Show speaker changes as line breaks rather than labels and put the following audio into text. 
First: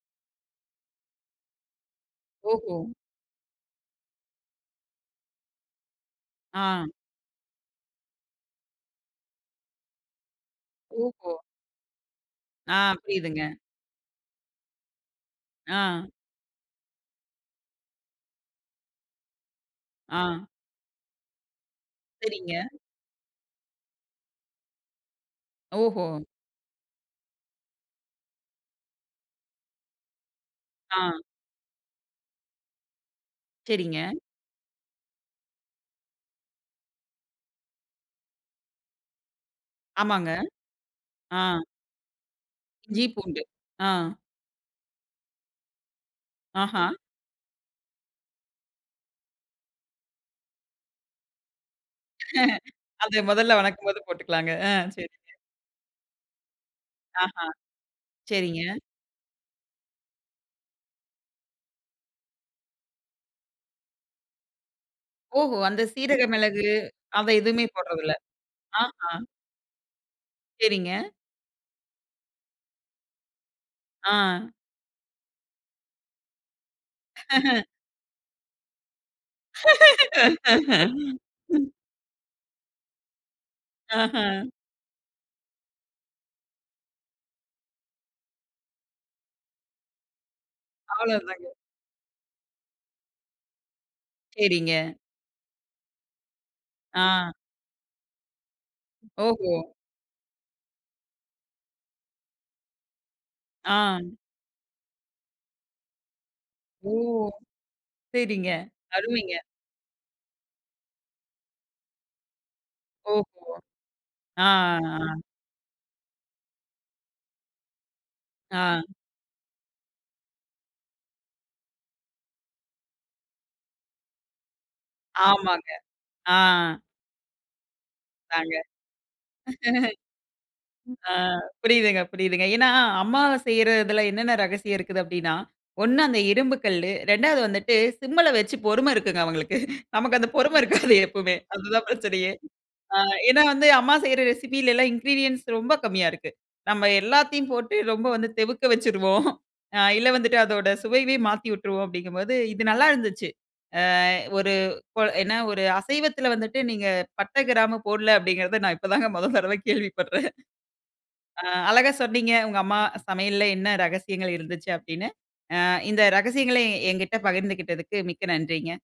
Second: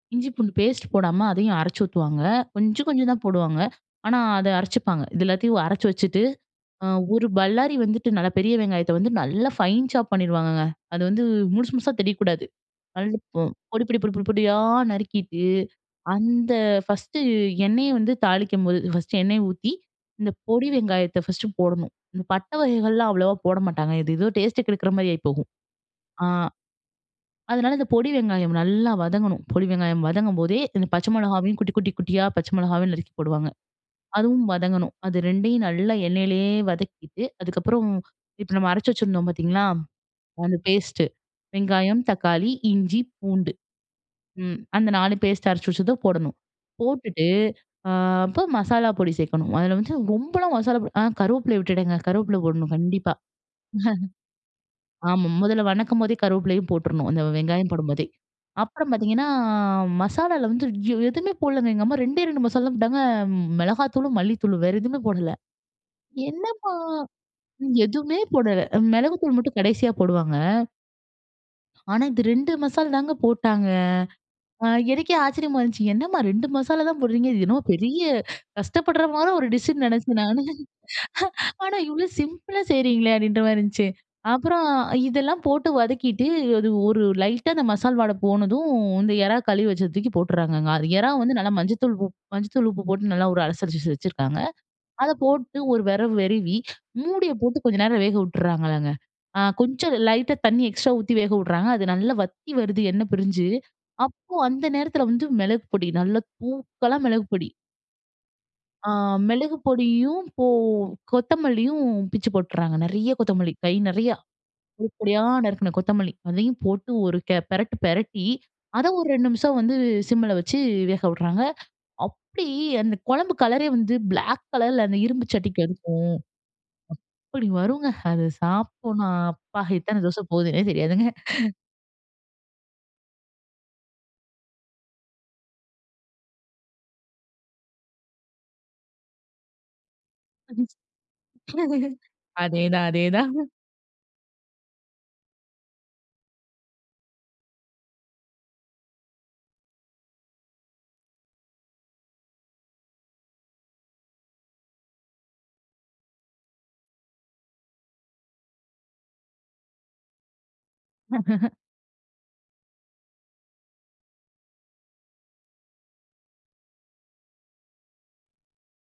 இஞ்சி பூண்டு பேஸ்ட் போடாம, அதையும் அரைச்சூத்துவாங்க.
ஓஹோ!
கொஞ்சம் கொஞ்சம் தா போடுவாங்க, ஆனா அத அரைச்சுப்பாங்க. இது எல்லாத்தையும் அரச்சு வச்சுட்டு, அ
ஆ.
ஒரு பல்லாரி வந்துட்டு நல்ல பெரிய வெங்காயத்த வந்து நல்லா ஃபைன் சாப் பண்ணீருவாங்கங்க. அது வந்து
ஓஹோ!
முழுசு முழுசா தெரியக்கக்கூடாது.
ஆ,
[unintelligible]
புரியிதுங்க.
பொடி பொடி பொடி பொடி பொடியா நறுக்கிட்டு
ஆ.
அந்த ஃபர்ஸ்ட்டு எண்ணெய வந்து தாளிக்குபோது, ஃபர்ஸ்ட்டு எண்ணெய ஊத்தி இந்த
ஆ.
பொடி வெங்காயத்த ஃபர்ஸ்ட்டு போடணும், இந்த பட்டை
செரிங்க.
வகைகள்லாம் அவ்வளோவா போட மாட்டாங்க. எது எதோ டேஸ்ட்ட கெடுக்குற மாரி ஆயி போகும்.
ஓஹோ.
அ. அதனால இந்த பொடி வெங்காயம் நல்லா வதங்கணும், பொடி வெங்காயம் வதங்கும்போதே, இந்த பச்சை
ஆ.
மிளகாவையும் குட்டி, குட்டி, குட்டியா பச்சை மிளகாவையும் நறுக்கி போடுவாங்க.
செரிங்க.
அதுவும் வதங்கணும். அது 2யும் நல்லா எண்ணெயிலேயே வதக்கிட்டு, அதுக்கப்றம் இப்போ நம்ம அரைச்சி வச்சிருந்தோம் பார்த்தீங்களா,
ஆமாங்க.
அந்த பேஸ்ட்டு,
ஆ.
வெங்காயம், தக்காளி, இஞ்சி,
இஞ்சி பூண்டு.
பூண்டு
அ.
ம் அந்த 4 பேஸ்ட்டு அரைச்சு வச்சது போடணும்.
அஹா.
போட்டுட்டு அ அப்போ மசாலா பொடி சேக்கணும். அதில வந்து ரொம்பலாம் மசாலா பொடி அ கருவேப்பிலை விட்டுடேங்க, கருவேப்பில போடணும் கண்டிப்பா.
அத மொதல்ல வணக்கும் போது போட்டுக்கலாங்க, அ செரிங்க.
ஆமா முதல்ல வணக்கும் போதே கருவேப்பிலையும் போற்றணும், அந்த
அஹா,
வெங்காயம் போடும்போதே.
செரிங்க.
அப்றம் பாத்தீங்கன்னா மசாலால வந்து எதுமே போடலங்க, எங்க அம்மா. 2டே 2 மசால் தா போட்டாங்க. மிளகாத்தூளும், மல்லித்தூளும். வேற எதுமே போடல,
ஓஹோ! அந்த சீரக
என்னமா!
மிளகு, அத எதுமே போட்றதில்ல.
எதுமே போடல.
அஹ.
மிளகுத்தூள் மட்டும் கடைசியா போடுவாங்க.
செரிங்க.
ஆனா இது 2 மசால் தாங்க போட்டாங்க.
அ.
அ எனக்கே ஆச்சரியமா இருந்துச்சு. என்னம்மா 2 மசாலா தா போட்றீங்க.இது என்னமோ பெரிய கஷ்டப்பற மாற ஒரு டிஷ்னு நினச்சே நானு. ஆனா இவ்ளோ சிம்பிளா செய்கிறீங்ளே! அப்படின்ற மாரி இருந்துச்சு.
ஆஹ.
அப்புறம் இதெல்லாம் போட்டு வதக்கிட்டு அது ஒரு லைட்டா, அந்த மசால் வாட போனதும், இந்த எறா கழுவி வெச்சத தூக்கி போட்டர்றாங்கங்க. எறா வந்து
அவ்ளோதாங்க.
நல்லா மஞ்சதூள் உப் மஞ்சதூள் உப்பு போட்டு நல்லா ஒரு அலசரிச்சு வச்சுருக்காங்க.
செரிங்க.
அத போட்டு ஒரு வேறவு வெரவி,
ஆ.
மூடியை போட்டு கொஞ்ச நேரம் வேக உட்டர்றாங்கங்க. அ
ஓஹோ!
கொஞ்சம் லைட்டா தண்ணி எக்ஸ்ட்ரா ஊத்தி வேக உட்றாங்க. அது நல்லா வத்தி வருது எண்ண பிரிஞ்சு,
ஆ.
அப்போ அந்த நேரத்தில வந்து மிளகு பொடி, நல்ல
ஓ!
தூக்கலா மிளகு பொடி.
சரிங்க,
அ
அருமைங்க.
மிளகு பொடியும், போ கொத்தமல்லியும் பிச்சு போட்டர்றாங்க. நெறைய
ஓஹுவ,
கொத்தமல்லி கை நிறையா,
ஆ.
உருப்படியா நறுக்கண கொத்தமல்லி அதையும் போட்டு ஒரு கே பிரட்டு பிரட்டி,
அ.
அதை ஒரு 2 நிமிஷம் வந்து சிம்ல வச்சு வேக விட்றாங்க. அப்டி அந்த குழம்பு கலரே வந்து பிளாக் கலர்ல அந்த இரும்பு சட்டிக்கும்
ஆமாங்க,
அதுக்கும்
ஆ.
அப்படி வருங்க! அது
தாங்க.
சாப்புட்னா, அப்பா! எத்தன தோச போகுதுன்னே தெரியாதுங்க.
ஆ புரியுதுங்க, புரியுதுங்க. ஏன்னா அம்மா செய்றதுல என்னென்ன ரகசியம் இருக்குது அப்படின்னா, 1 அந்த இரும்பு கல்லு, 2வது வந்துட்டு சிம்ல வச்சு பொறும இருக்குங்க அவங்களுக்கு. நமக்கு அந்த பொறுமை இருக்காது எப்போமே, அதுதான்
[unintelligible]
பிரச்சனையே.
அதேதான்,
ஆ
அதேதான்.
ஏன்னா வந்து அம்மா செய்ற ரெசிப்பிலலாம் இன்கிரீடியன்ட்ஸ் ரொம்ப கம்மியா இருக்கு. நம்ம எல்லாத்தையும் போட்டு ரொம்ப வந்து தெவுக்க வச்சுருவோம், அ இல்ல வந்துட்டு அதோட சுவையவே மாத்தி விட்டருவோம் அப்படிங்கும்போது, இது நல்லா இருந்துச்சு. அ ஒரு கோ என்ன ஒரு அசைவத்துல வந்துட்டு நீங்க பட்ட கிராமு போடல அப்படிங்கிறத, நான் இப்போதாங்க 1 தடவை கேள்விப்பட்றேன். அழகா சொன்னீங்க, "உங்க அம்மா சமையல்ல என்ன ரகசியங்கள் இருந்துச்சு? அப்படினு" அ இந்த ரகசியங்களை எங்கிட்ட பகிர்ந்துகிட்டத்துக்கு, மிக்க நன்றிங்க.